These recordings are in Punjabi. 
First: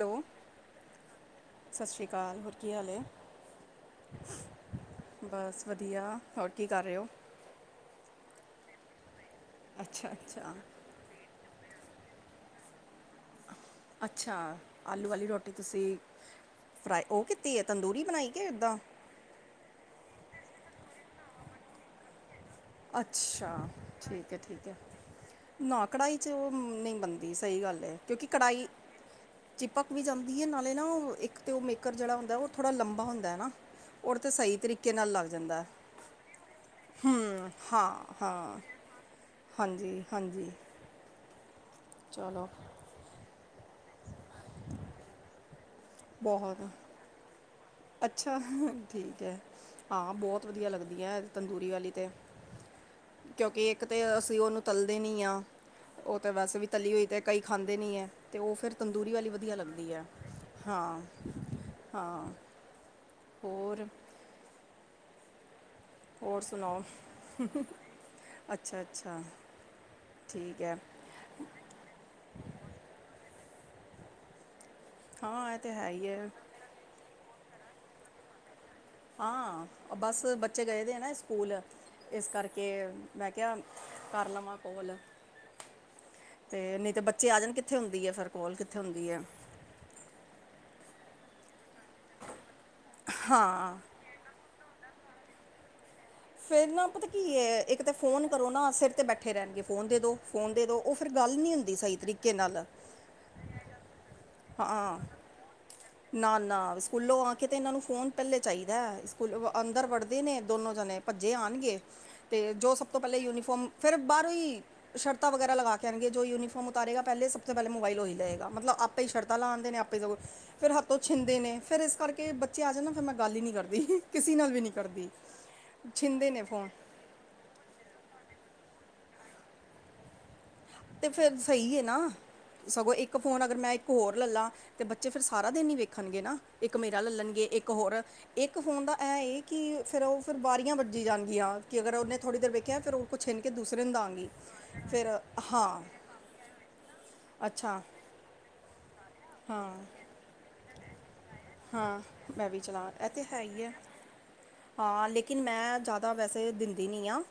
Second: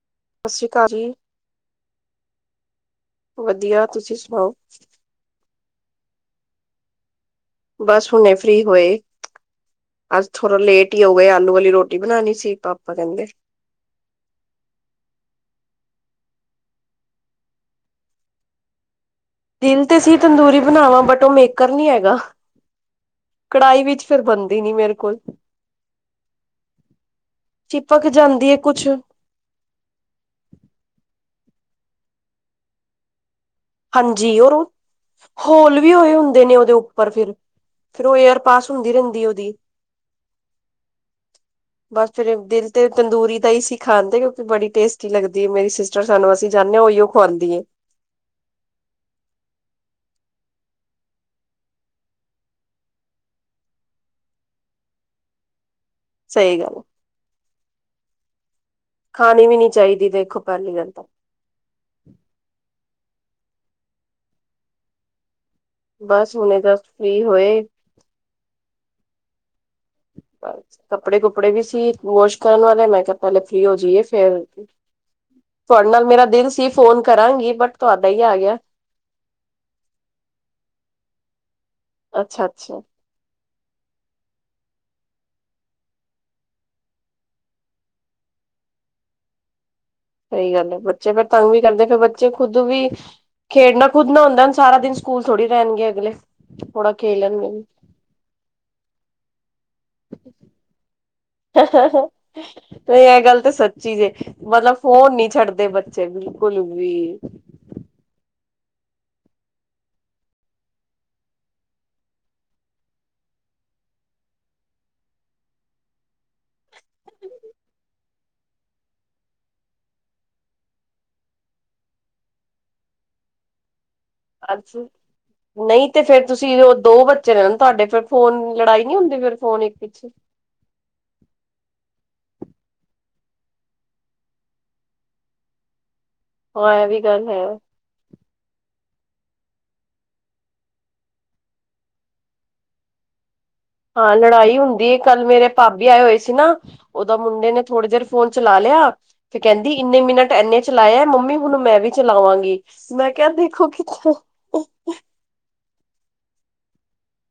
ਹੈਲੋ। ਸਤਿ ਸ਼੍ਰੀ ਅਕਾਲ ਜੀ। ਸਤਿ ਸ਼੍ਰੀ ਅਕਾਲ, ਹੋਰ ਕੀ ਹਾਲ ਏ? ਵਧੀਆ, ਤੁਸੀਂ ਸੁਣਾਓ? ਬਸ ਵਧੀਆ, ਹੋਰ ਕੀ ਕਰ ਰਹੇ ਹੋ। ਬਸ ਹੁਣੇ ਫ੍ਰਰੀ ਹੋਏ। ਅੱਛਾ [inaudible] ਅੱਜ ਅੱਛਾ ਥੋੜਾ ਲੇਟ ਫਰੀ ਹੋ ਗਏ, ਆਲੂ ਵਾਲੀ ਰੋਟੀ ਬਣਾਉਣੀ ਸੀ ਪਾਪਾ ਕਹਿੰਦੇ [inaudible] ਅੱਛਾ, ਆਲੂ ਵਾਲੀ ਰੋਟੀ ਤੁਸੀਂ ਫਰਾਈ ਉਹ ਕੀਤੀ ਏ ਤੰਦੂਰੀ ਬਣਾਈ ਕੇ ਇਦਾਂ ਦਿਲ ਤੇ ਸੀ ਤੰਦੂਰੀ ਬਣਾਵਾਂ, ਬਟ ਉਹ ਮੇਕਰ ਨੀ ਹੈਗਾ ਅੱਛਾ ਕੜਾਹੀ ਵਿੱਚ ਫਿਰ ਠੀਕ ਏ, ਬਣਦੀ ਠੀਕ ਨੀ ਏ। ਮੇਰੇ ਕੋਲ ਨਾ ਕੜਾਹੀ 'ਚ ਉਹ ਨਹੀਂ ਬਣਦੀ ਸਹੀ ਗੱਲ ਏ, ਚਿਪਕ ਕਿਉਂਕਿ ਜਾਂਦੀ ਹੈ ਕੜਾਹੀ ਕੁਛ ਚਿਪਕ ਵੀ ਜਾਂਦੀ ਹੈ, ਨਾਲੇ ਨਾ ਉਹ ਇੱਕ ਤਾਂ ਉਹ ਮੇਕਰ ਜਿਹੜਾ ਹੁੰਦਾ ਉਹ ਥੋੜ੍ਹਾ ਲੰਬਾ ਹੁੰਦਾ ਹੈ ਨਾ। ਔਰ ਤੇ ਤਾਂ ਹਾਂਜੀ ਸਹੀ ਉਹ ਤਰੀਕੇ ਨਾਲ ਲੱਗ ਜਾਂਦਾ ਏ ਹੋਲ ਵੀ ਹੋਏ ਹੁੰਦੇ ਨੇ ਉਹਦੇ [inaudible] ਉੱਪਰ ਫਿਰ ਹਮ। ਫਿਰ ਉਹ ਏਅਰ ਹਾਂ-ਹਾਂ, ਪਾਸ ਹੁੰਦੀ ਰਹਿੰਦੀ ਉਹਦੀ ਹਾਂਜੀ-ਹਾਂਜੀ। ਬਸ ਫੇਰ ਦਿਲ ਤੇ ਤੰਦੂਰੀ ਦਾ ਹੀ ਸੀ ਖਾਂਣ ਤੇ, ਕਿਉਂਕਿ ਬੜੀ ਟੇਸਟੀ ਲਗਦੀ ਏ ਮੇਰੀ ਸਿਸ ਟਰ ਸਾਨੂੰ ਅਸੀਂ ਬਹੁਤ ਜਾਂਦੇ ਆ, ਉਹੀਓ ਖਆਉਦੀ ਏ ਅੱਛਾ ਠੀਕ ਏ [inaudible] ਹਾਂ ਬਹੁਤ ਵਧੀਆ ਲੱਗਦੀ ਹੈ ਤੰਦੂਰੀ ਵਾਲੀ ਤੇ। ਕਿਉਂਕਿ ਤਾਂ ਅਸੀਂ ਉਹਨੂੰ ਤਲਦੇ ਨਹੀਂ ਹਾਂ, ਓਹ ਤਾਂ ਵੈਸੇ ਸਹੀ ਵੀ ਗੱਲ ਤਲੀ ਹੋਈ ਤਾਂ ਕਈ ਖਾਂਦੇ ਨਹੀਂ ਹੈ। ਤੇ ਉਹ ਫੇਰ ਤੰਦੂਰੀ ਵਾਲੀ ਖਾਣੀ ਵਧੀਆ ਵੀ ਨੀ ਲੱਗਦੀ ਹੈ। ਚਾਹੀਦੀ ਦੇਖੋ ਪਹਿਲੀ ਗੱਲ ਹਾਂ, ਤਾਂ ਹਾਂ ਹੋਰ ਬਸ ਹੋਰ ਹੁਣੇ ਸੁਣਾਓ? ਜਸਟ ਫ੍ਰੀ ਹੋਏ ਅੱਛਾ, ਅੱਛਾ। ਠੀਕ ਹੈ ਬਸ, ਕੱਪੜੇ -ਕੁਪੜੇ ਵੀ ਸੀ ਵਾਸ਼ ਕਰਨ ਵਾਲੇ ਮੈਂ ਕਿਹਾ ਪਹਿਲੇ ਫ੍ਰਰੀ ਹੋ ਜਾਈਏ ਫੇਰ ਹਾਂ ਇਹ ਤੇ ਹੈ ਤੁਹਾਡੇ ਨਾਲ ਹੀ ਮੇਰਾ ਹੈ ਦਿਲ ਸੀ, ਫੋਨ ਕਰਾਂਗੀ ਬਟ ਤੁਹਾਡਾ ਹੀ ਆ ਗਿਆ। ਹਾਂ ਬਸ ਬੱਚੇ ਗਏ ਦੇ ਹੈ ਨਾ ਸਕੂਲ, ਇਸ ਅੱਛਾ ਕਰਕੇ ਅੱਛਾ ਮੈਂ ਕਿਹਾ ਕਰ ਲਵਾਂ ਕੋਲ ਤੇ ਨਹੀਂ ਤੇ ਬੱਚੇ ਆ ਜਾਣ ਕਿੱਥੇ ਹੁੰਦੀ ਹੈ ਫੇਰ ਕੋਲ, ਕਿੱਥੇ ਹੁੰਦੀ ਹੈ। ਸਹੀ ਗੱਲ ਹੈ, ਬੱਚੇ ਵੀ ਕਰਦੇ ਫੇਰ ਬੱਚੇ ਖੁਦ ਵੀ ਹਾਂ ਖੇਡਣਾ ਖੁਦ ਨਾ ਹੁੰਦਾ, ਸਾਰਾ ਦਿਨ ਸਕੂਲ ਥੋੜ੍ਹੀ ਰਹਿਣਗੇ ਅਗਲੇ ਫੇਰ ਨਾ ਥੋੜਾ ਪਤਾ ਕੀ ਖੇਲਣਗੇ ਹੈ, ਵੀ। ਇਕ ਤਾਂ ਫੋਨ ਕਰੋ ਨਾ ਸਿਰ ਤੇ ਬੈਠੇ ਰਹਿਣਗੇ ਫੋਨ ਦੇ ਦੋ ਫੋਨ ਦੇ ਦੋ। ਔਹ ਫੇਰ ਗੱਲ ਨਹੀਂ ਹੁੰਦੀ, ਸਹੀ ਤਰੀਕੇ ਨਾਲ ਇਹ ਗੱਲ ਤਾਂ ਸੱਚੀ ਜੇ, ਮਤਲਬ ਹਾਂ ਫੋਨ ਨੀ ਛੱਡਦੇ ਬੱਚੇ ਬਿਲਕੁਲ ਵੀ ਕਿਤੇ ਇਹਨਾਂ ਨੂੰ ਫੋਨ ਪਹਿਲੇ ਚਾਹੀਦਾ, ਸਕੂਲ ਅੰਦਰ ਵੜਦੇ ਨੇ ਦੋਨੋ ਜਣੇ ਭੱਜੇ ਆਉਣਗੇ। ਤੇ ਜੋ ਸਭ ਤੋਂ ਪਹਿਲਾਂ ਯੂਨੀਫੋਰਮ, ਫੇਰ ਬਾਹਰੋਂ ਈ ਸ਼ਰਤਾਂ ਵਗੈਰਾ ਲਗਾ ਕੇ ਆਉਣਗੇ, ਜੋ ਯੂਨੀਫਾਰਮ ਉਤਾਰੇਗਾ ਪਹਿਲੇ ਸਭ ਤੋਂ ਪਹਿਲੇ ਮੋਬਲਹੀ ਲਏ ਗਾ ਮਤਲਬ ਆਪਾਂ ਸ਼ਰਾਤਾ‌ ਉਦੇ ਨੇ ਆਪੇ ਤੋਂ ਫੇਰ ਹੱਥੋਂ ਛਿੰਦੇ ਨੇ ਫੇਰ ਇਸ ਕਰਕੇ ਬੱਚੇ ਆ ਜਾਣ ਨਾ, ਫੇਰ ਮੈਂ ਗੱਲ ਹੀ ਨਹੀਂ ਕਰਦੀ। ਕਿਸੇ ਨਾਲ ਵੀ ਨਹੀਂ ਅੱਜ, ਕਰਦੀ ਨਹੀਂ ਤੇ ਫੇਰ ਛਿੰਦੇ ਨੇ ਤੁਸੀਂ ਫੋਨ ਉਹ ਦੋ ਬੱਚੇ [unintelligible] ਤੁਹਾਡੇ ਫੇਰ ਫੋਨ ਲੜਾਈ ਨੀ ਹੁੰਦੀ, ਫੇਰ ਫੋਨ ਇੱਕ ਪਿੱਛੇ ਤੇ ਫੇਰ ਸਹੀ ਹੈ ਨਾ ਸਗੋਂ ਇੱਕ ਫ਼ੋਨ ਅਗਰ ਮੈਂ ਇੱਕ ਹੋਰ ਲੈ ਲਾਂ, ਤਾਂ ਬੱਚੇ ਫਿਰ ਸਾਰਾ ਦਿਨ ਹੀ ਵੇਖਣਗੇ ਨਾ। ਹਾਂ ਇੱਕ ਇਹ ਮੇਰਾ ਵੀ ਗੱਲ ਲੱਲਣਗੇ ਹੈ ਇੱਕ ਹੋਰ ਇੱਕ ਫੋਨ ਦਾ ਇਹ ਇਹ ਕਿ ਫਿਰ ਉਹ ਫਿਰ ਵਾਰੀਆਂ ਵੱਜੀ ਜਾਣਗੀਆਂ ਕਿ ਅਗਰ ਉਹਨੇ ਥੋੜ੍ਹੀ ਦੇਰ ਵੇਖਿਆ ਫਿਰ ਉਹ ਕੁ ਛਨ ਕੇ ਦੂਸਰੇ ਦਾ ਹਾਂ ਆਂਗੀ ਲੜਾਈ ਹੁੰਦੀ ਏ ਫਿਰ ਕੱਲ ਮੇਰੇ ਹਾਂ ਭਾਬੀ ਆਏ ਹੋਏ ਸੀ ਨਾ ਉਹਦੋਂ ਮੁੰਡੇ ਨੇ ਅੱਛਾ ਥੋੜੇ ਦੇਰ ਫੋਨ ਚਲਾ ਲਿਆ ਫ ਕਹਿੰਦੀ ਹਾਂ ਇੰਨੇ ਮਿੰਟ ਇੰਨੇ ਚਲਾਇਆ ਮੰਮੀ ਹੁਣ ਮੈਂ ਵੀ ਹਾਂ ਮੈਂ ਵੀ ਚਲਾਵਾਂਗੀ ਚਲਾ ਇਹ ਮੈਂ ਤੇ ਕਿਹਾ ਹੈ ਹੀ ਦੇਖੋ ਹੈ ਕਿ ਹਾਂ ਲੇਕਿਨ ਮੈਂ ਜ਼ਿਆਦਾ ਵੈਸੇ ਦਿੰਦੀ ਨਹੀਂ ਹਾਂ।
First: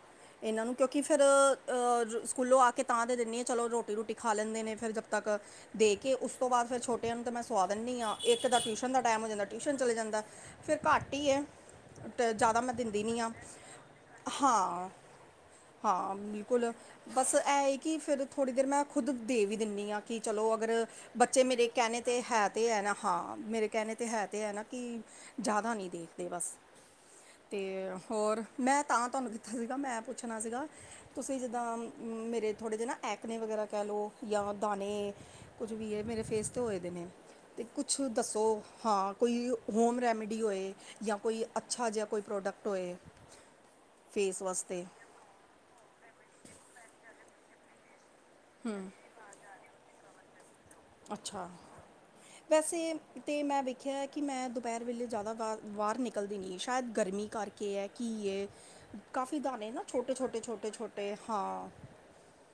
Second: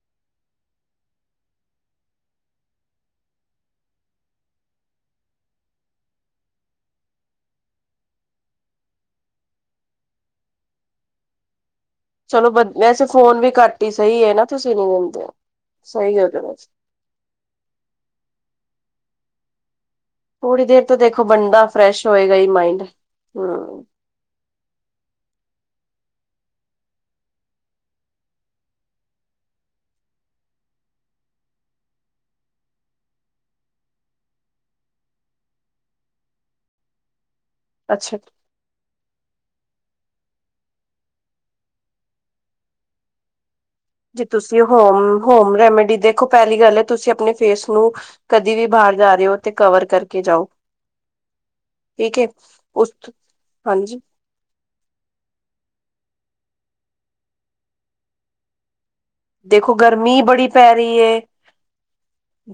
ਇਹਨਾਂ ਨੂੰ ਕਿਉਂਕਿ ਫਿਰ ਸਕੂਲੋਂ ਆ ਕੇ ਤਾਂ ਦੇ ਦਿੰਦੀ ਹਾਂ ਚਲੋ ਰੋਟੀ ਰੂਟੀ ਖਾ ਲੈਂਦੇ ਨੇ ਫਿਰ ਜਦ ਤੱਕ ਦੇ ਕੇ ਉਸ ਤੋਂ ਬਾਅਦ ਫਿਰ ਛੋਟੇਆਂ ਨੂੰ ਮੈਂ ਸਵਾ ਦਿੰਦੀ ਹਾਂ ਇੱਕ ਦਾ ਟਿਊਸ਼ਨ ਟਿਊਸ਼ਨ ਦਾ ਟਾਈਮ ਹੋ ਜਾਂਦਾ ਟਿਊਸ਼ਨ ਚਲੇ ਜਾਂਦਾ ਫਿਰ ਘੱਟ ਹੀ ਹੈ। ਤੇ ਚਲੋ ਜ਼ਿਆਦਾ ਮੈਂ ਦਿੰਦੀ ਵੈਸੇ ਨਹੀਂ ਆ ਫੋਨ ਵੀ ਘੱਟ ਹੀ ਸਹੀ ਹੈ ਨਾ ਤੁਸੀਂ ਨੀ ਹਾਂ। ਦਿੰਦੇ ਹਾਂ ਸਹੀ ਗੱਲ ਹੈ ਵੈਸੇ ਬਿਲਕੁਲ ਬਸ ਏਹ ਹੈ ਹੀ ਕਿ ਫੇਰ ਥੋੜ੍ਹੀ ਦੇਰ ਮੈਂ ਖੁਦ ਦੇ ਵੀ ਦਿੰਨੀ ਆ ਕਿ ਚਲੋ ਥੋੜ੍ਹੀ ਅਗਰ ਦੇਰ ਤਾਂ ਦੇਖੋ ਬੱਚੇ ਬੰਦਾ ਮੇਰੇ ਕਹਿਣੇ ਫਰੈਸ਼ ਤੇ ਹੋਏਗਾ ਹੈ ਹੀ ਤੇ ਹੈ ਮਾਇੰਡ ਨਾ ਹਾਂ ਮੇਰੇ ਹਮ ਕਹਿਣੇ ਤੇ ਹੈ ਤੇ ਹੈ ਨਾ ਕਿ ਜ਼ਿਆਦਾ ਨਹੀ ਦੇਖਦੇ ਬਸ। ਅਤੇ ਹੋਰ ਮੈਂ ਤਾਂ ਤੁਹਾਨੂੰ ਕੀਤਾ ਸੀਗਾ ਮੈਂ ਪੁੱਛਣਾ ਸੀਗਾ ਤੁਸੀਂ ਜਿੱਦਾਂ ਮੇਰੇ ਥੋੜ੍ਹੇ ਜਿਹੇ ਨਾ ਐਕਨੇ ਵਗੈਰਾ ਕਹਿ ਲਓ ਜਾਂ ਦਾਣੇ ਕੁਝ ਵੀ ਇਹ ਮੇਰੇ ਫੇਸ ਹੋਏ ਦੇ ਨੇ ਤੇ ਕੁਛ ਅੱਛਾ ਦੱਸੋ? ਹਾਂ ਕੋਈ ਹੋਮ ਰੈਮਡੀ ਹੋਏ ਜਾਂ ਕੋਈ ਅੱਛਾ ਜਿਹਾ ਕੋਈ ਪ੍ਰੋਡਕਟ ਹੋਏ। [inaudible] ਜੇ ਤੁਸੀਂ ਵਾਸਤੇ ਹੋਮ ਹੋਮ ਰੈਮੇਡੀ ਦੇਖੋ ਪਹਿਲੀ ਗੱਲ ਹੈ ਤੁਸੀਂ ਆਪਣੇ ਫੇਸ ਨੂੰ ਕਦੇ ਵੀ ਬਾਹਰ ਜਾ ਰਹੇ ਹੋ ਤੇ ਕਵਰ ਕਰਕੇ ਜਾਓ ਅੱਛਾ ਠੀਕ ਹੈ ਵੈਸੇ ਉਸ ਤੇ ਮੈਂ ਹਾਂਜੀ ਵੇਖਿਆ ਕਿ ਮੈਂ ਦੁਪਹਿਰ ਵੇਲੇ ਜ਼ਿਆਦਾ ਵ ਬਾਹਰ ਨਿਕਲਦੀ ਨਹੀਂ ਸ਼ਾਇਦ ਗਰਮੀ ਕਰਕੇ ਹੈ ਕੀ ਹੈ। ਕਾਫੀ ਦਾਣੇ ਦੇਖੋ ਨਾ ਛੋਟੇ ਗਰਮੀ ਛੋਟੇ ਬੜੀ ਛੋਟੇ ਪੈ ਰਹੀ ਛੋਟੇ ਹੈ ਹਾਂ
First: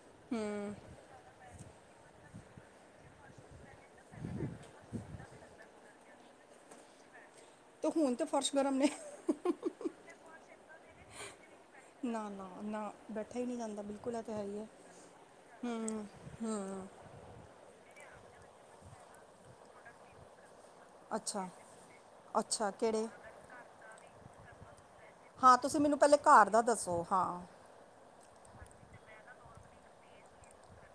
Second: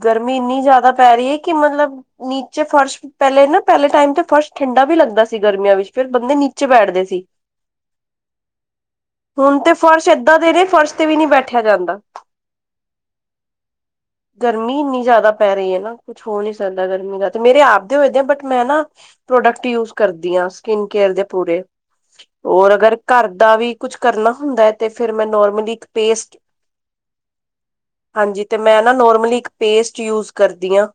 ਗਰਮੀ ਇੰਨੀ ਹੂੰ ਜ਼ਿਆਦਾ ਪੈ ਰਹੀ ਹੈ ਕਿ ਮਤਲਬ ਨੀਚੇ ਫਰਸ਼ ਪਹਿਲੇ ਨਾ ਪਹਿਲੇ ਟਾਈਮ ਤੇ ਫਰਸ਼ ਠੰਡਾ ਵੀ ਲੱਗਦਾ ਸੀ ਗਰਮੀਆਂ ਵਿੱਚ। ਫਿਰ ਬੰਦੇ ਨੀਚੇ ਬੈਠਦੇ ਸੀ। ਤੇ ਹੁਣ ਤੇ ਫਰਸ਼ ਗਰਮ ਨੇ [inaudible] ਹੁਣ ਤੇ ਫਰਸ਼ ਏਦਾਂ ਦੇ ਨੇ ਫਰਸ਼ ਤੇ ਵੀ ਨੀ ਬੈਠੇ ਬੈਠਿਆ ਜਾਂਦਾ ਨਾ ਨਾ ਨਾ ਬੈਠਾ ਹੀ ਨਹੀਂ ਜਾਂਦਾ ਬਿਲਕੁਲ ਇਹ ਤਾਂ ਹੈ ਹੀ ਹੈ ਗਰਮੀ ਇਨੀ ਜ਼ਿਆਦਾ ਪੈ ਰਹੀ ਹੈ ਨਾ ਕੁਛ ਹੋ ਨਹੀਂ ਸਕਦਾ ਗਰਮੀ ਦਾ ਤੇ ਮੇਰੇ ਆਪਦੇ ਹੋਏ ਦੇ ਆ ਬਟ ਮੈਂ ਨਾ ਪ੍ਰੋਡਕਟ ਹਾਂ ਸਕਿਨ ਕੇਅਰ ਦੇ ਅੱਛਾ ਪੂਰੇ। ਅੱਛਾ ਹੋਰ ਅਗਰ ਕਿਹੜੇ ਘਰ ਦਾ ਵੀ ਕੁਝ ਕਰਨਾ ਹੁੰਦਾ ਹੈ ਤੇ ਫਿਰ ਮੈਂ ਹਾਂ ਨੋਰਮਲੀ ਤੁਸੀਂ ਇੱਕ ਮੈਨੂੰ ਪੇ ਪਹਿਲੇ ਘਰ ਦਾ ਦੱਸੋ? ਹਾਂ। ਹਾਂਜੀ, ਤੇ ਮੈਂ ਨਾ ਨੋਰਮਲੀ ਇੱਕ ਪੇਸਟ ਯੂਜ ਕਰਦੀ ਹਾਂ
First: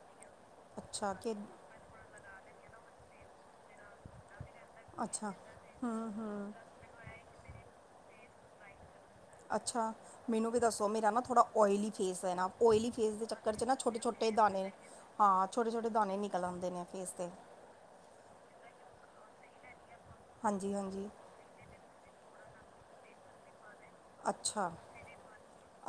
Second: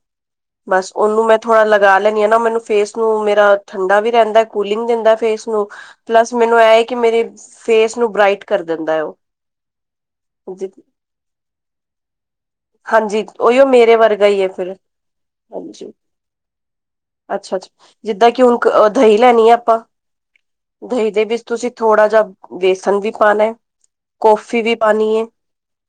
ਬਸ ਅੱਛਾ ਉਹਨੂੰ ਕਿ ਮੈਂ ਥੋੜਾ ਲ ਲਾ ਲੈੈਂਦੀ ਹ ਆ ਨਾ ਮੈਨ ਫੇਸ ਨੂੰ ਮੇਰਾ ਠੰਡਾ ਵੀ ਰਹਿੰਦਾ ਕੂਲਿੰਗ ਦਿੰਦਾ ਅੱਛਾ ਫੇਸ ਨੂੰ ਪਲੱਸ ਮੈਨੂੰ ਇਹ ਏ ਕਿ ਫੇਸ ਨੂੰ ਬਰਾਇਟ ਕਰ ਦਿੰਦਾ ਉਹ। ਅੱਛਾ। ਮੈਨੂੰ ਵੀ ਦੱਸੋ? ਮੇਰਾ ਨਾ ਥੋੜਾ ਓਲੀ ਫੇਸ ਹੈ ਨਾ, ਓਇਲੀ ਫੇਸ ਹਾਂਜੀ ਦੇ ਚੱਕਰ ਚ ਉਹੀਓ ਨਾ ਮੇਰੇ ਵਰਗਾ ਛੋਟੇ-ਛੋਟੇ ਹੀ ਹੈ ਦਾਣੇ ਫਿਰ ਹਾਂ, ਛੋਟੇ-ਛੋਟੇ ਹਾਂਜੀ ਦਾਣੇ ਨਿਕਲ ਆਉਂਦੇ ਨੇ ਫੇਸ 'ਤੇ [inaudible] ਅੱਛਾ ਅੱਛਾ ਜਿੱਦਾਂ ਕਿ ਹੁਣ ਦਹੀਂ ਲੈਣੀ ਹੈ ਆਪਾਂ ਹਾਂਜੀ-ਹਾਂਜੀ। ਦਹੀਂ ਦੇ ਵਿੱਚ ਤੁਸੀਂ ਥੋੜਾ ਜਿਹਾ ਬੇਸਨ ਵੀ ਪਾਉਣਾ ਹੈ, ਕੌਫੀ ਅੱਛਾ ਵੀ ਪਾਨੀ ਹੈ,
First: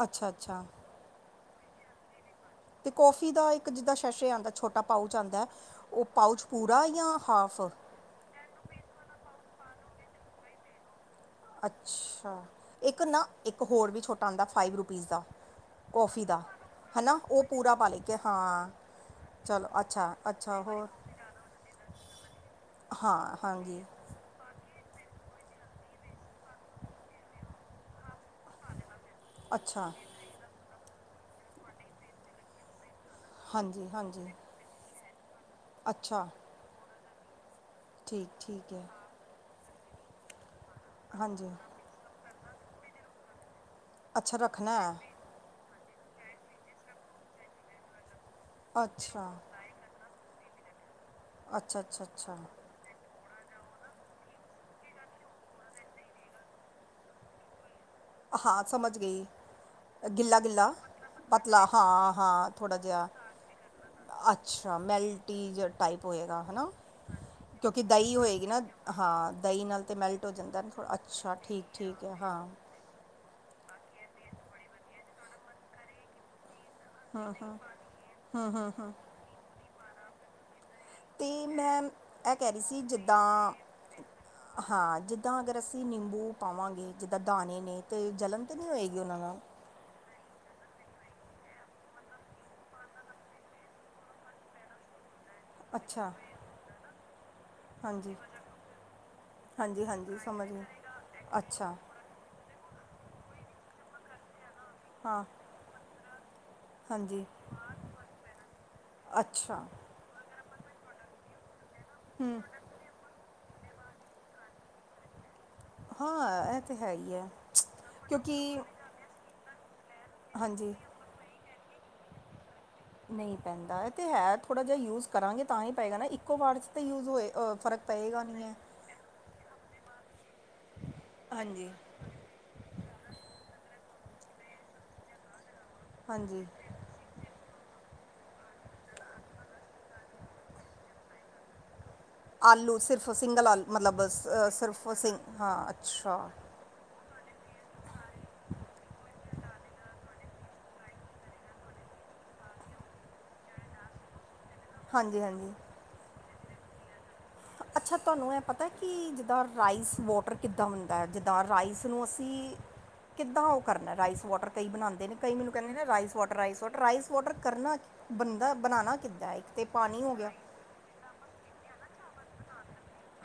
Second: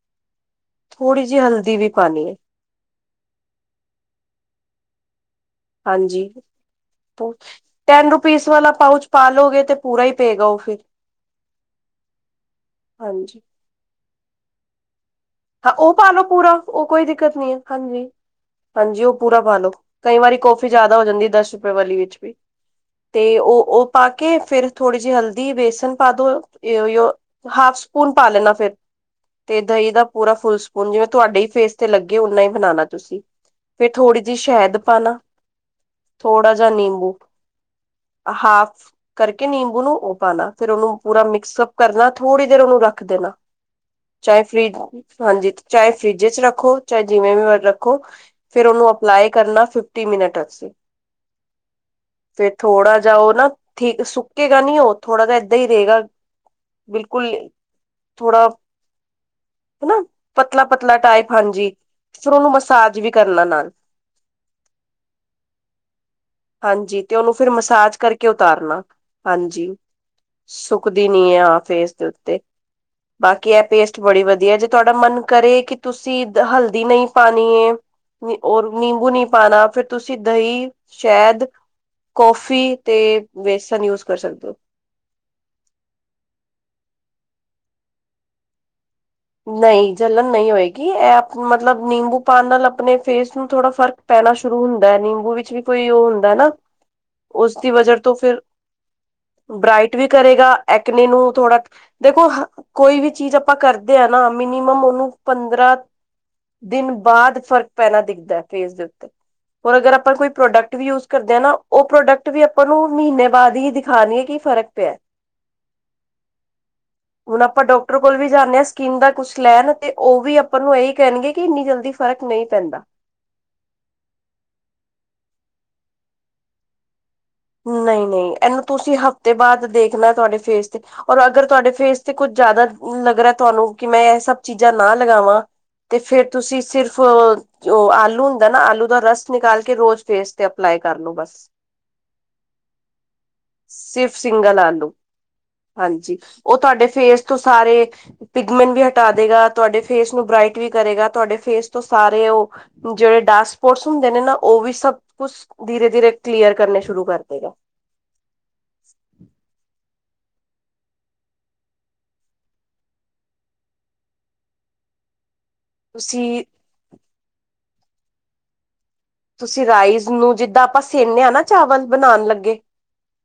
ਅੱਛਾ ਅੱਛਾ ਥੋੜੀ ਜਿਹੀ ਹਲਦੀ ਵੀ ਪਾਨੀ ਹੈ। ਅਤੇ ਕੌਫੀ ਦਾ ਇੱਕ ਜਿੱਦਾਂ ਸੇਸ਼ੇ ਆਉਂਦਾ ਛੋਟਾ ਪਾਊਚ ਆਂਦਾ ਉਹ ਹਾਂਜੀ ਪਾਊਚ ਪੂਰਾ ਜਾਂ ਹਾਫ। ਟੈਨ ਰੁਪੀਸ ਵਾਲਾ ਪਾਊਚ ਪਾ ਲਓਗੇ ਤੇ ਪੂਰਾ ਹੀ ਪਏਗਾ ਉਹ ਫਿਰ। ਅੱਛਾ, ਇੱਕ ਨਾ ਹਾਂਜੀ ਇੱਕ ਹੋਰ ਵੀ ਛੋਟਾ ਹੁੰਦਾ ਫਾਈਵ ਰੁਪੀਜ਼ ਦਾ। ਹਾਂ, ਉਹ ਪਾਲੋ ਕੌਫੀ ਦਾ ਪੂਰਾ ਉਹ ਹੈ ਕੋਈ ਨਾ ਦਿੱਕਤ ਉਹ ਨੀ ਹੈ, ਪੂਰਾ ਪਾ ਲੈ ਕੇ ਹਾਂ ਹਾਂਜੀ-ਹਾਂਜੀ ਉਹ ਪੂਰਾ ਚਲੋ ਪਾਲੋ। ਅੱਛਾ ਕਈ ਵਾਰੀ ਅੱਛਾ ਕੌਫੀ ਹੋਰ ਜ਼ਿਆਦਾ ਹੋ ਜਾਂਦੀ ਐ ਦਸ ਰੁਪਏ ਵਾਲੀ ਵਿੱਚ ਵੀ, ਹਾਂ ਤੇ ਹਾਂਜੀ ਉਹ-ਉਹ ਪਾ ਕੇ ਫਿਰ ਥੋੜੀ ਜਿਹੀ ਹਲਦੀ ਬੇਸਨ ਪਾਦੋ ਤੋਂ ਯੋ ਹਾਫ ਸਪੂਨ ਪਾ ਲੈਣਾ। ਫਿਰ ਤੇ ਦਹੀਂ ਅੱਛਾ ਦਾ ਪੂਰਾ ਫੁਲ ਸਪੂਨ ਜਿਵੇਂ ਤੁਹਾਡੇ ਈ ਫੇਸ ਤੇ ਲੱਗੇ ਓਨਾ ਈ ਬਣਾਣਾ ਤੁਸੀਂ ਹਾਂਜੀ ਫਿਰ ਥੋੜੀ ਹਾਂਜੀ ਜਿਹੀ ਸ਼ਹਿਦ ਪਾਲਾ ਅੱਛਾ ਥੋੜਾ ਜ ਜਾਂ ਨਿੰਬੂ, ਠੀਕ ਠੀਕ ਹੈ ਹਾਫ ਕਰਕੇ ਨਿੰਬੂ ਨੂੰ ਉਹ ਪਾਣਾ ਫਿਰ ਉਹਨੂੰ ਪੂਰਾ ਹਾਂਜੀ ਮਿਕਸਅਪ ਕਰਨਾ ਥੋੜ੍ਹੀ ਦੇਰ ਉਹਨੂੰ ਰੱਖ ਦੇਣਾ, ਅੱਛਾ ਚਾਹੇ ਫ੍ਰਿਜ ਰੱਖਣਾ ਹੈ ਹਾਂਜੀ, ਚਾਹੇ ਫਰਿਜ ਚ ਰੱਖੋ ਚਾਹੇ ਜਿਵੇਂ ਰੱਖੋ, ਫਿਰ ਉਹਨੂੰ ਅਪਲਾਈ ਅੱਛਾ ਕਰਨਾ ਫ ਟੀ ਮਿੰਟ ਆਸਤੇ ਸੀ। ਅੱਛਾ-ਅੱਛਾ-ਅੱਛਾ। ਥੋੜਾ ਜਾ ਉਹ ਨਾ ਠੀਕ ਸੁੱਕੇਗਾ ਨੀ ਉਹ ਥੋੜਾ ਜਿਹਾ ਐਦਾ ਰਏਗਾ। ਬਿਲਕੁਲ। ਥੋੜਾ ਹਾਂ ਸਮਝ ਗਈ। ਹਨਾ ਗਿੱਲਾ-ਗਿੱਲਾ, ਪਤਲਾ-ਪਤਲਾ ਟਾਈਪ ਪਤਲਾ ਹਾਂਜੀ। ਫਿਰ ਹਾਂ-ਹਾਂ ਉਹਨੂੰ ਥੋੜ੍ਹਾ ਮਸਾਜ ਜਿਹਾ। ਵੀ ਕਰਨਾ ਨਾਲ ਅੱਛਾ, ਮੈਲਟੀ ਜਾ ਟਾਈਪ ਹੋਏਗਾ ਹਨਾ, ਹਾਂਜੀ ਤੇ ਉਹਨੂੰ ਫਿਰ ਕਿਉਂਕਿ ਮਸਾਜ ਦਹੀਂ ਕਰਕੇ ਹੋਏਗੀ। ਉਤਾਰਨਾ। ਹਾਂ, ਦਹੀਂ ਹਾਂਜੀ ਨਾਲ ਤਾਂ ਮੈਲਟ ਹੋ ਜਾਂਦਾ ਨਾ ਥੋੜਾ ਸੁੱਕਦੀ ਨੀ ਅੱਛਾ, ਆ ਫੇਸ ਠੀਕ-ਠੀਕ ਦੇ ਐ ਉੱਤੇ ਹਾਂ। ਬਾਕੀ ਇਹ ਪੇਸਟ ਬੜੀ ਵਧੀਆ ਜੇ ਤੁਹਾਡਾ ਮਨ ਕਰੇ ਕਿ ਤੁਸੀਂ ਹਲਦੀ ਨਈ ਪਾਣੀ ਏ, ਔਰ ਨਿੰਬੂ ਨੀ ਪਾਣਾ, ਫਿਰ ਤੁਸੀਂ ਦਹੀਂ ਅਤੇ ਸ਼ਹਿਦ, ਮੈਂ ਇਹ ਕਹਿ ਰਹੀ ਕੌਫੀ ਸੀ ਜਿੱਦਾਂ ਤੇ ਬੇਸਨ ਯੂਜ ਕਰ ਸਕਦੇ ਓ। ਹਾਂ, ਜਿੱਦਾਂ ਅਗਰ ਅਸੀਂ ਨਿੰਬੂ ਪਾਵਾਂਗੇ ਜਿੱਦਾਂ ਦਾਣੇ ਨੇ ਤੇ ਜਲਣ ਤਾਂ ਨੀ ਹੋਏਗੀ ਉਹਨਾਂ ਨਾਲ। ਨਹੀਂ, ਜਲਣ ਨੀ ਹੋਏਗੀ ਇਹ ਮਤਲਬ ਨਿੰਬੂ ਪਾਣ ਨਾਲ ਆਪਣੇ ਫੇਸ ਨੂੰ ਥੋੜਾ ਫਰਕ ਪੈਣਾ ਸ਼ੁਰੂ ਹੁੰਦਾ ਐ, ਨਿੰਬੂ ਵਿੱਚ ਵੀ ਕੋਈ ਉਹ ਅੱਛਾ ਹੁੰਦਾ ਨਾ, ਉਸਦੀ ਵਜਾ ਤੋਂ ਹਾਂਜੀ ਫਿਰ ਹਾਂਜੀ ਬ੍ਰਾਈਟ ਵੀ ਹਾਂਜੀ ਸਮਝ ਕਰੇਗਾ ਗਈ ਐਕਨੇ ਨੂੰ ਥੋੜਾ ਅੱਛਾ ਦੇਖੋ ਕੋਈ ਵੀ ਚੀਜ਼ ਆਪਾਂ ਕਰਦੇ ਆ ਨਾ ਮਿਨੀਮਮ ਉਹਨੂੰ ਹਾਂ ਪੰਦਰਾਂ ਦਿਨ ਹਾਂਜੀ ਬਾਦ ਫ਼ਰਕ ਪੈਣਾ ਦਿਖਦਾ ਫੇਸ ਦੇ ਉੱਤੇ ਅੱਛਾ ਹੁਣ ਅਗਰਾਂ ਆ ਆਪਾਂ ਕੋਈ ਪ੍ਰੋਡਕਟ ਵੀ ਯੂਜ ਕਰਦੇ ਆ, ਨਾ ਉਹ ਪ੍ਰੋਡਕਟ ਵੀ ਆਪਾਂ ਨੂੰ ਮਹੀਨੇ ਬਾਦ ਈ ਦਿਖਾਣ ਗੇ ਕਿ ਫਰਕ ਪਿਆ। ਹਾਂ ਇਹ ਤਾਂ ਹੈ ਈ ਐ ਕਿਉਂਕਿ ਕਹਿੰਦਾ ਦਾ ਕੁਛ ਲੈਣ ਤੇ ਵੀ ਆਪਾਂ ਹਾਂਜੀ ਨੂੰ ਇਹੀ ਕਹਿਣਗੇ ਕਿ ਇੰਨੀ ਜਲਦੀ ਫਰਕ ਨਈ ਪੈਂਦਾ। ਨਈ ਪੈਂਦਾ ਇਹ ਐ ਤੇ ਹੈ ਥੋੜ੍ਹਾ ਜਿਹਾ ਯੂਜ ਕਰਾਂਗੇ ਤਾਂਹੀ ਪਏਗਾ ਨਾ ਇੱਕੋ ਵਾਰ 'ਚ ਤਾਂ ਯੂਜ ਹੋਏ ਅ ਫ਼ਰਕ ਨਹੀਂ ਪਏਗਾ ਨਹੀਂ ਨੀ ਐ। ਇਹਨੂੰ ਤੁਸੀਂ ਹਫ਼ਤੇ ਬਾਦ ਦੇਖਲਾ ਤੁਹਾਡੇ ਫੇਸ ਤੇ ਔਰ ਅਗਰ ਹਾਂਜੀ ਤੁਹਾਡੇ ਫੇਸ ਤੇ ਕੁੱਝ ਜ਼ਿਆਦਾ ਲੱਗ ਰਿਆ ਤੁਹਾਨੂੰ ਕਿ ਮੈਂ ਇਹ ਸਭ ਚੀਜ਼ਾਂ ਨਾ ਲਗਾਵਾਂ ਤੇ ਫੇਰ ਹਾਂਜੀ ਤੁਸੀਂ ਸਿਰਫ ਜੋ ਆਲੂ ਹੁੰਦਾ ਨਾ ਆਲੂ ਦਾ ਰਸ ਨਿਕਾਲ ਕੇ ਰੋਜ਼ ਫੇਸ ਤੇ ਅਪਲਾਈ ਕਰ ਲੋ ਬਸ ਆਲੂ ਸਿਰਫ ਸਿੰਗਲ ਆਲੂ ਮਤਲਬ ਸਿਰਫ ਸਿੰਗਲ ਸਿਰਫ ਆਲੂ ਸਿੰ ਹਾਂ ਹਾਂਜੀ ਅੱਛਾ। ਉਹ ਤੁਹਾਡੇ ਫੇਸ ਤੋਂ ਸਾਰੇ ਪਿਗਮਨ ਵੀ ਹਟਾ ਦੇਗਾ ਤੁਹਾਡੇ ਫੇਸ ਨੂੰ ਬ੍ਰਈਟ ਵੀ ਕਰੇਗਾ ਤੁਹਾਡੇ ਫੇਸ ਤੋਂ ਸਾਰੇ ਉਹ ਜਿਹੜੇ ਡਾਕ ਸਪੋਰਟਸ ਹੁੰਦੇ ਨੇ ਨਾ ਉਹ ਵੀ ਸਭ ਹਾਂਜੀ ਕੁਛ ਹਾਂਜੀ ਧੀਰੇ ਧੀਰੇ ਕਲੀਅਰ ਕਰਨੇ ਸ਼ੁਰੂ ਕਰਦੇ ਗਾ। ਅੱਛਾ ਤੁਹਾਨੂੰ ਇਹ ਪਤਾ ਕਿ ਜਿੱਦਾਂ ਰਾਈਸ ਵੋਟਰ ਕਿੱਦਾਂ ਹੁੰਦਾ ਐ? ਜਿੱਦਾਂ ਰਾਈਸ ਨੂੰ ਅਸੀਂ ਕਿੱਦਾਂ ਉਹ ਕਰਨਾ ਰਾਈਸ ਵਾਟਰ ਕਈ ਬਣਾਦੇ ਨੇ ਕਈ ਮੈਨੂੰ ਕਹਿੰਦੇ ਨੇ ਰਾਈਸ ਤੁਸੀਂ water rice water rice water ਕਰਨਾ ਬੰਦਾ ਬਣਾਣਾ ਕਿੱਦਾਂ ਹੈ? ਇੱਕ ਤੇ ਤੁਸੀਂ ਪਾਣੀ ਰਾਈਜ਼ ਹੋ ਗਿਆ ਨੂੰ ਜਿੱਦਾਂ ਆਪਾਂ ਸੇਨੇ ਆ ਚਾਵਲ ਬਣਾਣ ਲੱਗੇ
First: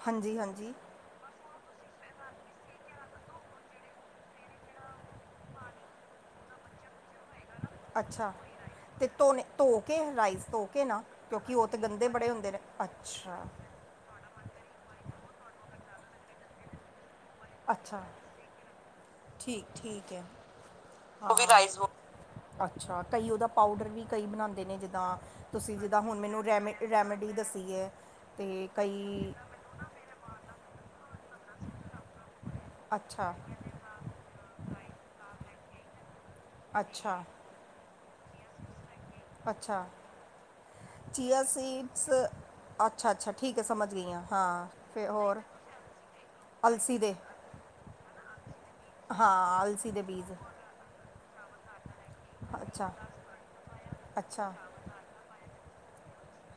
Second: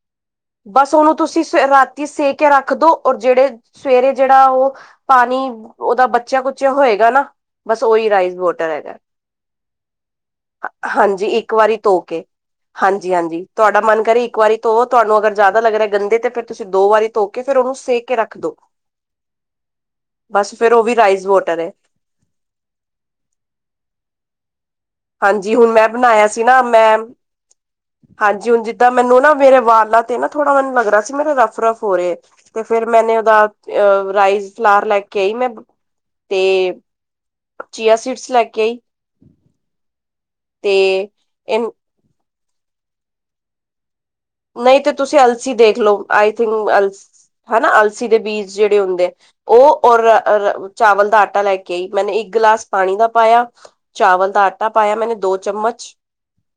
ਹਾਂਜੀ ਹਾਂਜੀ ਬਸ ਉਹਨੂੰ ਤੁਸੀਂ ਸ ਰਾਤੀ ਸੇ ਕੇ ਰੱਖਦੋ ਔਰ ਜਿਹੜੇ ਸਵੇਰੇ ਜਿਹੜਾ ਉਹ ਪਾਨੀ ਉਹਦਾ ਬੱਚਿਆ-ਕੁਚਿਆ ਹੋਏਗਾ ਨਾ ਬਸ ਉਹੀ ਅੱਛਾ ਰਾਈਸ ਵਾਟਰ ਹੈਗਾ ਤੇ ਧੋਨੇ ਧੋ ਕੇ ਰਾਈਸ ਧੋ ਕੇ ਨਾ ਹਾਂਜੀ ਇੱਕ ਕਿਉਂਕਿ ਉਹ ਵਾਰੀ ਤੇ ਤੋ ਗੰਦੇ ਕੇ ਬੜੇ ਹੁੰਦੇ ਨੇ ਹਾਂਜੀ- ਅੱਛਾ ਹਾਂਜੀ ਤੁਹਾਡਾ ਮਨ ਕਰੇ ਇੱਕ ਵਾਰੀ ਧੋ ਤੁਹਾਨੂੰ ਅਗਰ ਜ਼ਿਆਦਾ ਲੱਗ ਰਿਹਾ ਗੰਦੇ ਤੇ ਫਿਰ ਤੁਸੀਂ ਦੋ ਵਾਰੀ ਧੋ ਫ਼ਿਰ ਉਹਨੂੰ ਸੇ ਅੱਛਾ ਕੇ ਰੱਖ ਦੋ ਠੀਕ ਠੀਕ ਹੈ ਬਸ ਫੇਰ ਉਹ ਵੀ ਰਾਈਸ ਉਹ ਹਾਂ ਵੋਟਰ ਏ। ਰਾਈਸ ਅੱਛਾ ਕਈ ਉਹਦਾ ਪਾਊਡਰ ਵੀ ਕਈ ਬਣਾੰਦੇ ਨੇ ਜਿਦਾ ਜਿਦਾਂ ਹਾਂਜੀ ਹੁਣ ਤੁਸੀਂ ਮੈਂ ਜਿੱਦਾਂ ਹੁਨ ਬਣਾਇਆ ਸੀ ਮੈਨੂੰ ਰੈ ਨਾ ਮੈਂ ਰੈਮੇਡੀ ਦੱਸੀ ਏ। ਹਾਂਜੀ ਹੁਨ ਜਿੱਦਾਂ ਮੈਨੂੰ ਨਾ ਮੇਰੇ ਵਾਲਾ ਤੇ ਨਾ ਥੋੜਾ ਮੈਨੂੰ ਲੱਗ ਰਹਾ ਸੀ ਮੇਰੇ ਰਫ-ਰਫ ਹੋ ਰਹੇ ਤੇ ਫੇਰ ਮੈਨੇ ਅੱਛਾ ਉਹਦਾ ਅ ਰਾਈਸ ਫਲਾਰ ਲੈ ਕੇ ਆਈ ਮੈਂ, ਤੇ ਅੱਛਾ। ਚੀਆ ਸੀਡਸ ਲੈ ਕੇ ਆਈ ਅੱਛਾ, ਤੇ ਚੀਆ ਸੀਡ ਸਰ ਅੱਛਾ-ਅੱਛਾ ਠੀਕ ਹੈ ਸਮਝ ਗਈ ਆ। ਨਹੀਂ ਤੇ ਤੁਸੀਂ ਅਲਸੀ ਦੇਖ ਲਓ ਆਈ ਥਿੰਕ ਅਲਸੀ ਹਨਾ ਅਲਸੀ ਦੇ ਬੀਜ ਜਿਹੜੇ ਹੁੰਦੇ, ਹਾਂ ਉਹ ਅਲਸੀ ਔਰ ਦੇ ਬੀਜ ਚਾਵਲ ਦਾ ਆਟਾ ਲੈ ਕੇ ਆਈ ਮੈਨੇ ਇੱਕ ਗਲਾਸ ਅੱਛਾ ਪਾਣੀ ਦਾ ਪਾਇਆ ਚਾਵਲ ਦਾ ਅੱਛਾ ਆਟਾ ਪਾਇਆ ਮੈਨੇ ਦੋ ਚਮਚ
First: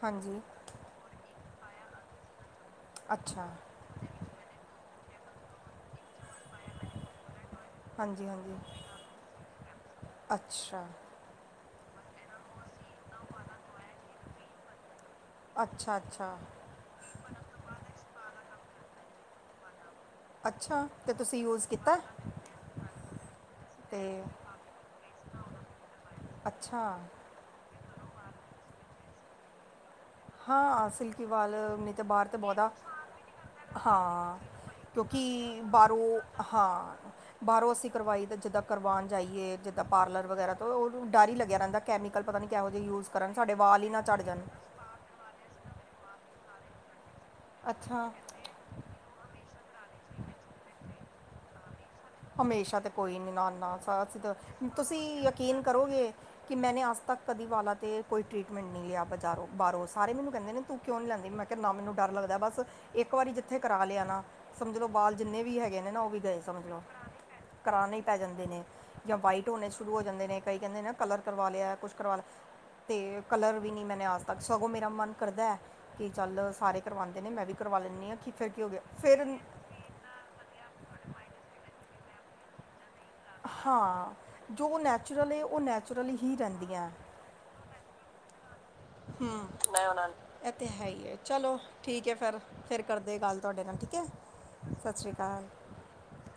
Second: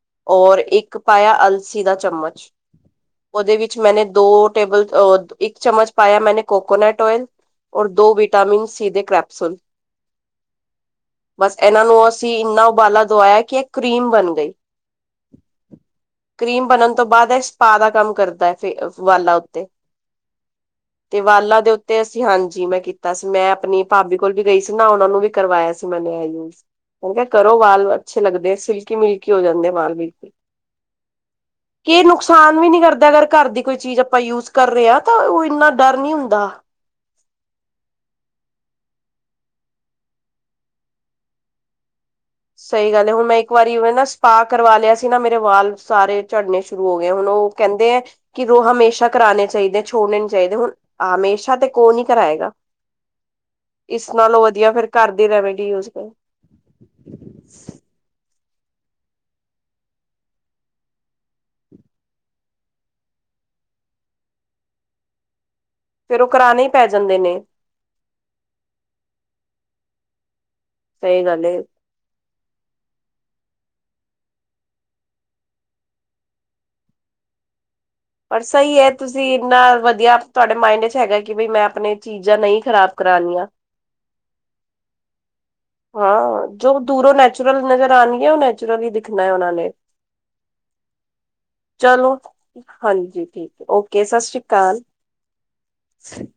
ਹਾਂਜੀ ਔਰ ਇੱਕ ਪਾਇਆ ਅਲਸੀ ਦਾ ਚਮਚ ਅੱਛਾ ਉਹਦੇ ਵਿੱਚ ਮੈਂਨੇ ਦੋ ਟੇਬਲ ਔਰ ਇੱਕ ਚਮਚ ਪਾਇਆ ਮੈਂਨੇ ਕੋਕੋਨਟ ਓਇਲ, ਔਰ ਦੋ ਹਾਂਜੀ ਹਾਂਜੀ ਵਿਟਾਮਿਨ ਸੀ ਦੇੇ ਕਰੈਪਸੂਲ ਅੱਛਾ। ਬਸ ਇਹਨਾਂ ਨੂੰ ਅਸੀਂ ਇੰਨਾ ਉਬਾਲਾ ਦਵਾਇਆ ਕਿ ਇਹ ਕਰੀਮ ਬਨ ਗਈ। ਅੱਛਾ ਅੱਛਾ ਕਰੀਮ ਬਣਨ ਤੋਂ ਬਾਅਦ ਇਸ ਸਪਾ ਦਾ ਕੰਮ ਕਰਦਾ ਐ ਫੇਰ ਵਾਲਾ ਉੱਤੇ ਅੱਛਾ। ਅਤੇ ਤੇ ਤੁਸੀਂ ਵਾਲਾਂ ਯੂਜ਼ ਦੇ ਕੀਤਾ ਉੱਤੇ ਅਸੀਂ ਹਾਂਜੀ ਮੈਂ ਕੀਤਾ ਸੀ ਮੈਂ ਆਪਨੀ ਅਤੇ ਭਾਬੀ ਕੋਲ ਵੀ ਗਈ ਸੀ ਨਾ ਉਹਨਾਂ ਨੂੰ ਵੀ ਕਰਵਾਇਆ ਸੀ ਮੈਨੇ ਇਹ ਅੱਛਾ। ਮ ਕਿਹਾ ਕਰੋ ਵਾਲ ਅੱਛੇ ਲੱਗਦੇ ਸਿਲਕੀ-ਮਿਲਕੀ ਹੋ ਜਾਂਦੇ ਵਾਲ ਵੀ ਹਾਂਅ ਸਿਲਕੀ ਵਾਲ ਨੇ ਤਾਂ ਨੁਕਸਾਨ ਵੀ ਬਹੁਤਾ ਨੀ ਕਰਦਾ ਅਗਰ ਘਰ ਦੀ ਕੋਈ ਚੀਜ਼ ਆਪਾਂ ਹਾਂ, ਯੂਜ ਕਰ ਰਹੇ ਹਾਂ ਤਾਂ ਉਹ ਕਿਉਂਕਿ ਇੰਨਾ ਡਰ ਨਹੀਂ ਬਾਹਰੋਂ ਹੁੰਦਾ ਹਾਂ। ਬਾਹਰੋਂ ਅਸੀਂ ਕਰਵਾਈ ਤਾਂ ਜਿੱਦਾਂ ਕਰਵਾਨ ਜਾਈਏ ਜਿੱਦਾਂ ਪਾਰਲਰ ਵਗੈਰਾ ਤੋਂ ਉਹ ਡਰ ਹੀ ਲੱਗਿਆ ਰਹਿੰਦਾ। ਕੈਮੀਕਲ ਪਤਾ ਨ ਨਹੀਂ ਕਿਹੋ ਜਿਹੇ ਸਹੀ ਯੂਜ ਗੱਲ ਹੈ ਹੁਣ ਕਰਨ ਮੈਂ ਇੱਕ ਸਾਡੇ ਵਾਰੀ ਵਾਲ ਹੀ ਨਾ ਚੜ੍ਹ ਜਾਣ। ਸਪਾ ਕਰਵਾ ਲਿਆ ਸੀ ਨਾ ਮੇਰੇ ਵਾਲ ਸਾਰੇ ਝੜਨੇ ਸ਼ੁਰੂ ਹੋ ਗਏ ਹੁਣ ਉਹ ਕਹਿੰਦੇ ਐ ਅੱਛਾ ਕਿ ਰੋ ਹਮੇਸ਼ਾ ਕਰਾਣੇ ਚਾਹੀਦੇ ਛੋੜਣੇ ਨੀ ਚਾਹੀਦੇ ਹੁਨ ਹਮੇਸ਼ਾ ਤੇ ਕੋ ਨੀ ਕਰਾਏਗਾ ਹਮੇਸ਼ਾ ਤਾਂ ਕੋਈ ਨੀ ਨਾ-ਨਾ ਇਸ ਸ ਨਾਲੋਂ ਵਧੀਆ ਫਿਰ ਤੁਸੀਂ ਘਰ ਦੀ ਯਕੀਨ ਰੈਮੇਡੀ ਯੂਜ ਕਰ ਕਰੋਗੇ। ਕਿ ਮੈਨੇ ਅੱਜ ਤੱਕ ਕਦੀ ਵਾਲਾ 'ਤੇ ਕੋਈ। ਟਰੀਟਮੈਂਟ ਨਹੀਂ ਲਿਆ ਬਜ਼ਾਰੋਂ ਬਾਹਰੋਂ ਸਾਰੇ ਮੈਨੂੰ ਕਹਿੰਦੇ ਨੇ ਤੂੰ ਕਿਉਂ ਨਹੀਂ ਲੈਂਦੀ ਮੈਂ ਕਿਹਾ ਨਾ ਮੈਨੂੰ ਡਰ ਲੱਗਦਾ ਬਸ ਇੱਕ ਵਾਰੀ ਜਿੱਥੇ ਕਰਾ ਲਿਆ ਨਾ ਸਮਝ ਲੋ ਬਾਲ ਜਿੰਨੇ ਵੀ ਹੈਗੇ ਨੇ ਨਾ ਉਹ ਵੀ ਫੇਰ ਗਏ ਕਰਾਣੇ ਸਮਝ ਹੀ ਲੋ ਪੈ ਜਾਂਦੇ ਨੇ। ਕਰਾਨੇ ਈ ਪੈ ਜਾਂਦੇ ਨੇ ਜਾਂ ਵਾਈਟ ਹੋਨੇ ਸ਼ੁਰੂ ਹੋ ਜਾਂਦੇ ਨੇ। ਕਈ ਕਹਿੰਦੇ ਨੇ ਨਾ ਕਲਰ ਸਹੀ ਗੱਲ ਕਰਵਾ ਏ ਲਿਆ ਕੁਛ ਕਰਵਾ ਲਿਆ ਤੇ ਕਲਰ ਵੀ ਨਹੀਂ ਮੈਨੇ ਆਜ ਤੱਕ ਸਗੋਂ ਮੇਰਾ ਮਨ ਕਰਦਾ ਐ ਕੀ ਚੱਲ ਸਾਰੇ ਕਰਵਾੰਦੇ ਨੇ ਮੈਂ ਵੀ ਕਰਵਾ ਲੈਂਨੀ ਆ ਪਰ ਸਈ ਐ, ਤੁਸੀਂ ਇੰਨਾ ਵਧੀਆ ਤੁਆਡੇ ਮਾਇੰਡ ਚ ਹੈਗਾ ਕਿ ਬਈ ਮੈਂ ਆਪਣੇ ਚੀਜ਼ਾਂ ਨਈਂ ਖਰਾਬ ਕਰਾਣੀਆਂ। ਹਾਂ, ਜੋ ਨੈਚੁਰਲ ਏ, ਓ ਨੈਚ ਹਾਂ, ਜੋ ਦੂਰੋਂ ਨੈਚੁਰਲ ਨਜ਼ਰ ਆਣੀ ਐ, ਓ ਨੈਚੁਰਲ ਈ ਦਿਖਣਾ ਏ ਓਨਾਂ ਨੇ। ਮੈਂ ਉਹਨਾਂ ਨੂੰ ਇਹ ਤਾਂ ਹੈ ਈ ਐ, ਚਲੋ, ਠੀਕ ਐ ਚਲੋ ਫਿਰ। ਫਿਰ ਕਰਦੇ ਹਾਂਜੀ ਗੱਲ ਠੀਕ ਤੁਆਡੇ ਹੈ, ਨਾਲ ਠੀਕ ਐ। ਓਕੇ ਸਤਿ ਸ੍ਰੀ ਅਕਾਲ ਸਤਿ ਸ਼੍ਰੀ ਅਕਾਲ। [inaudible]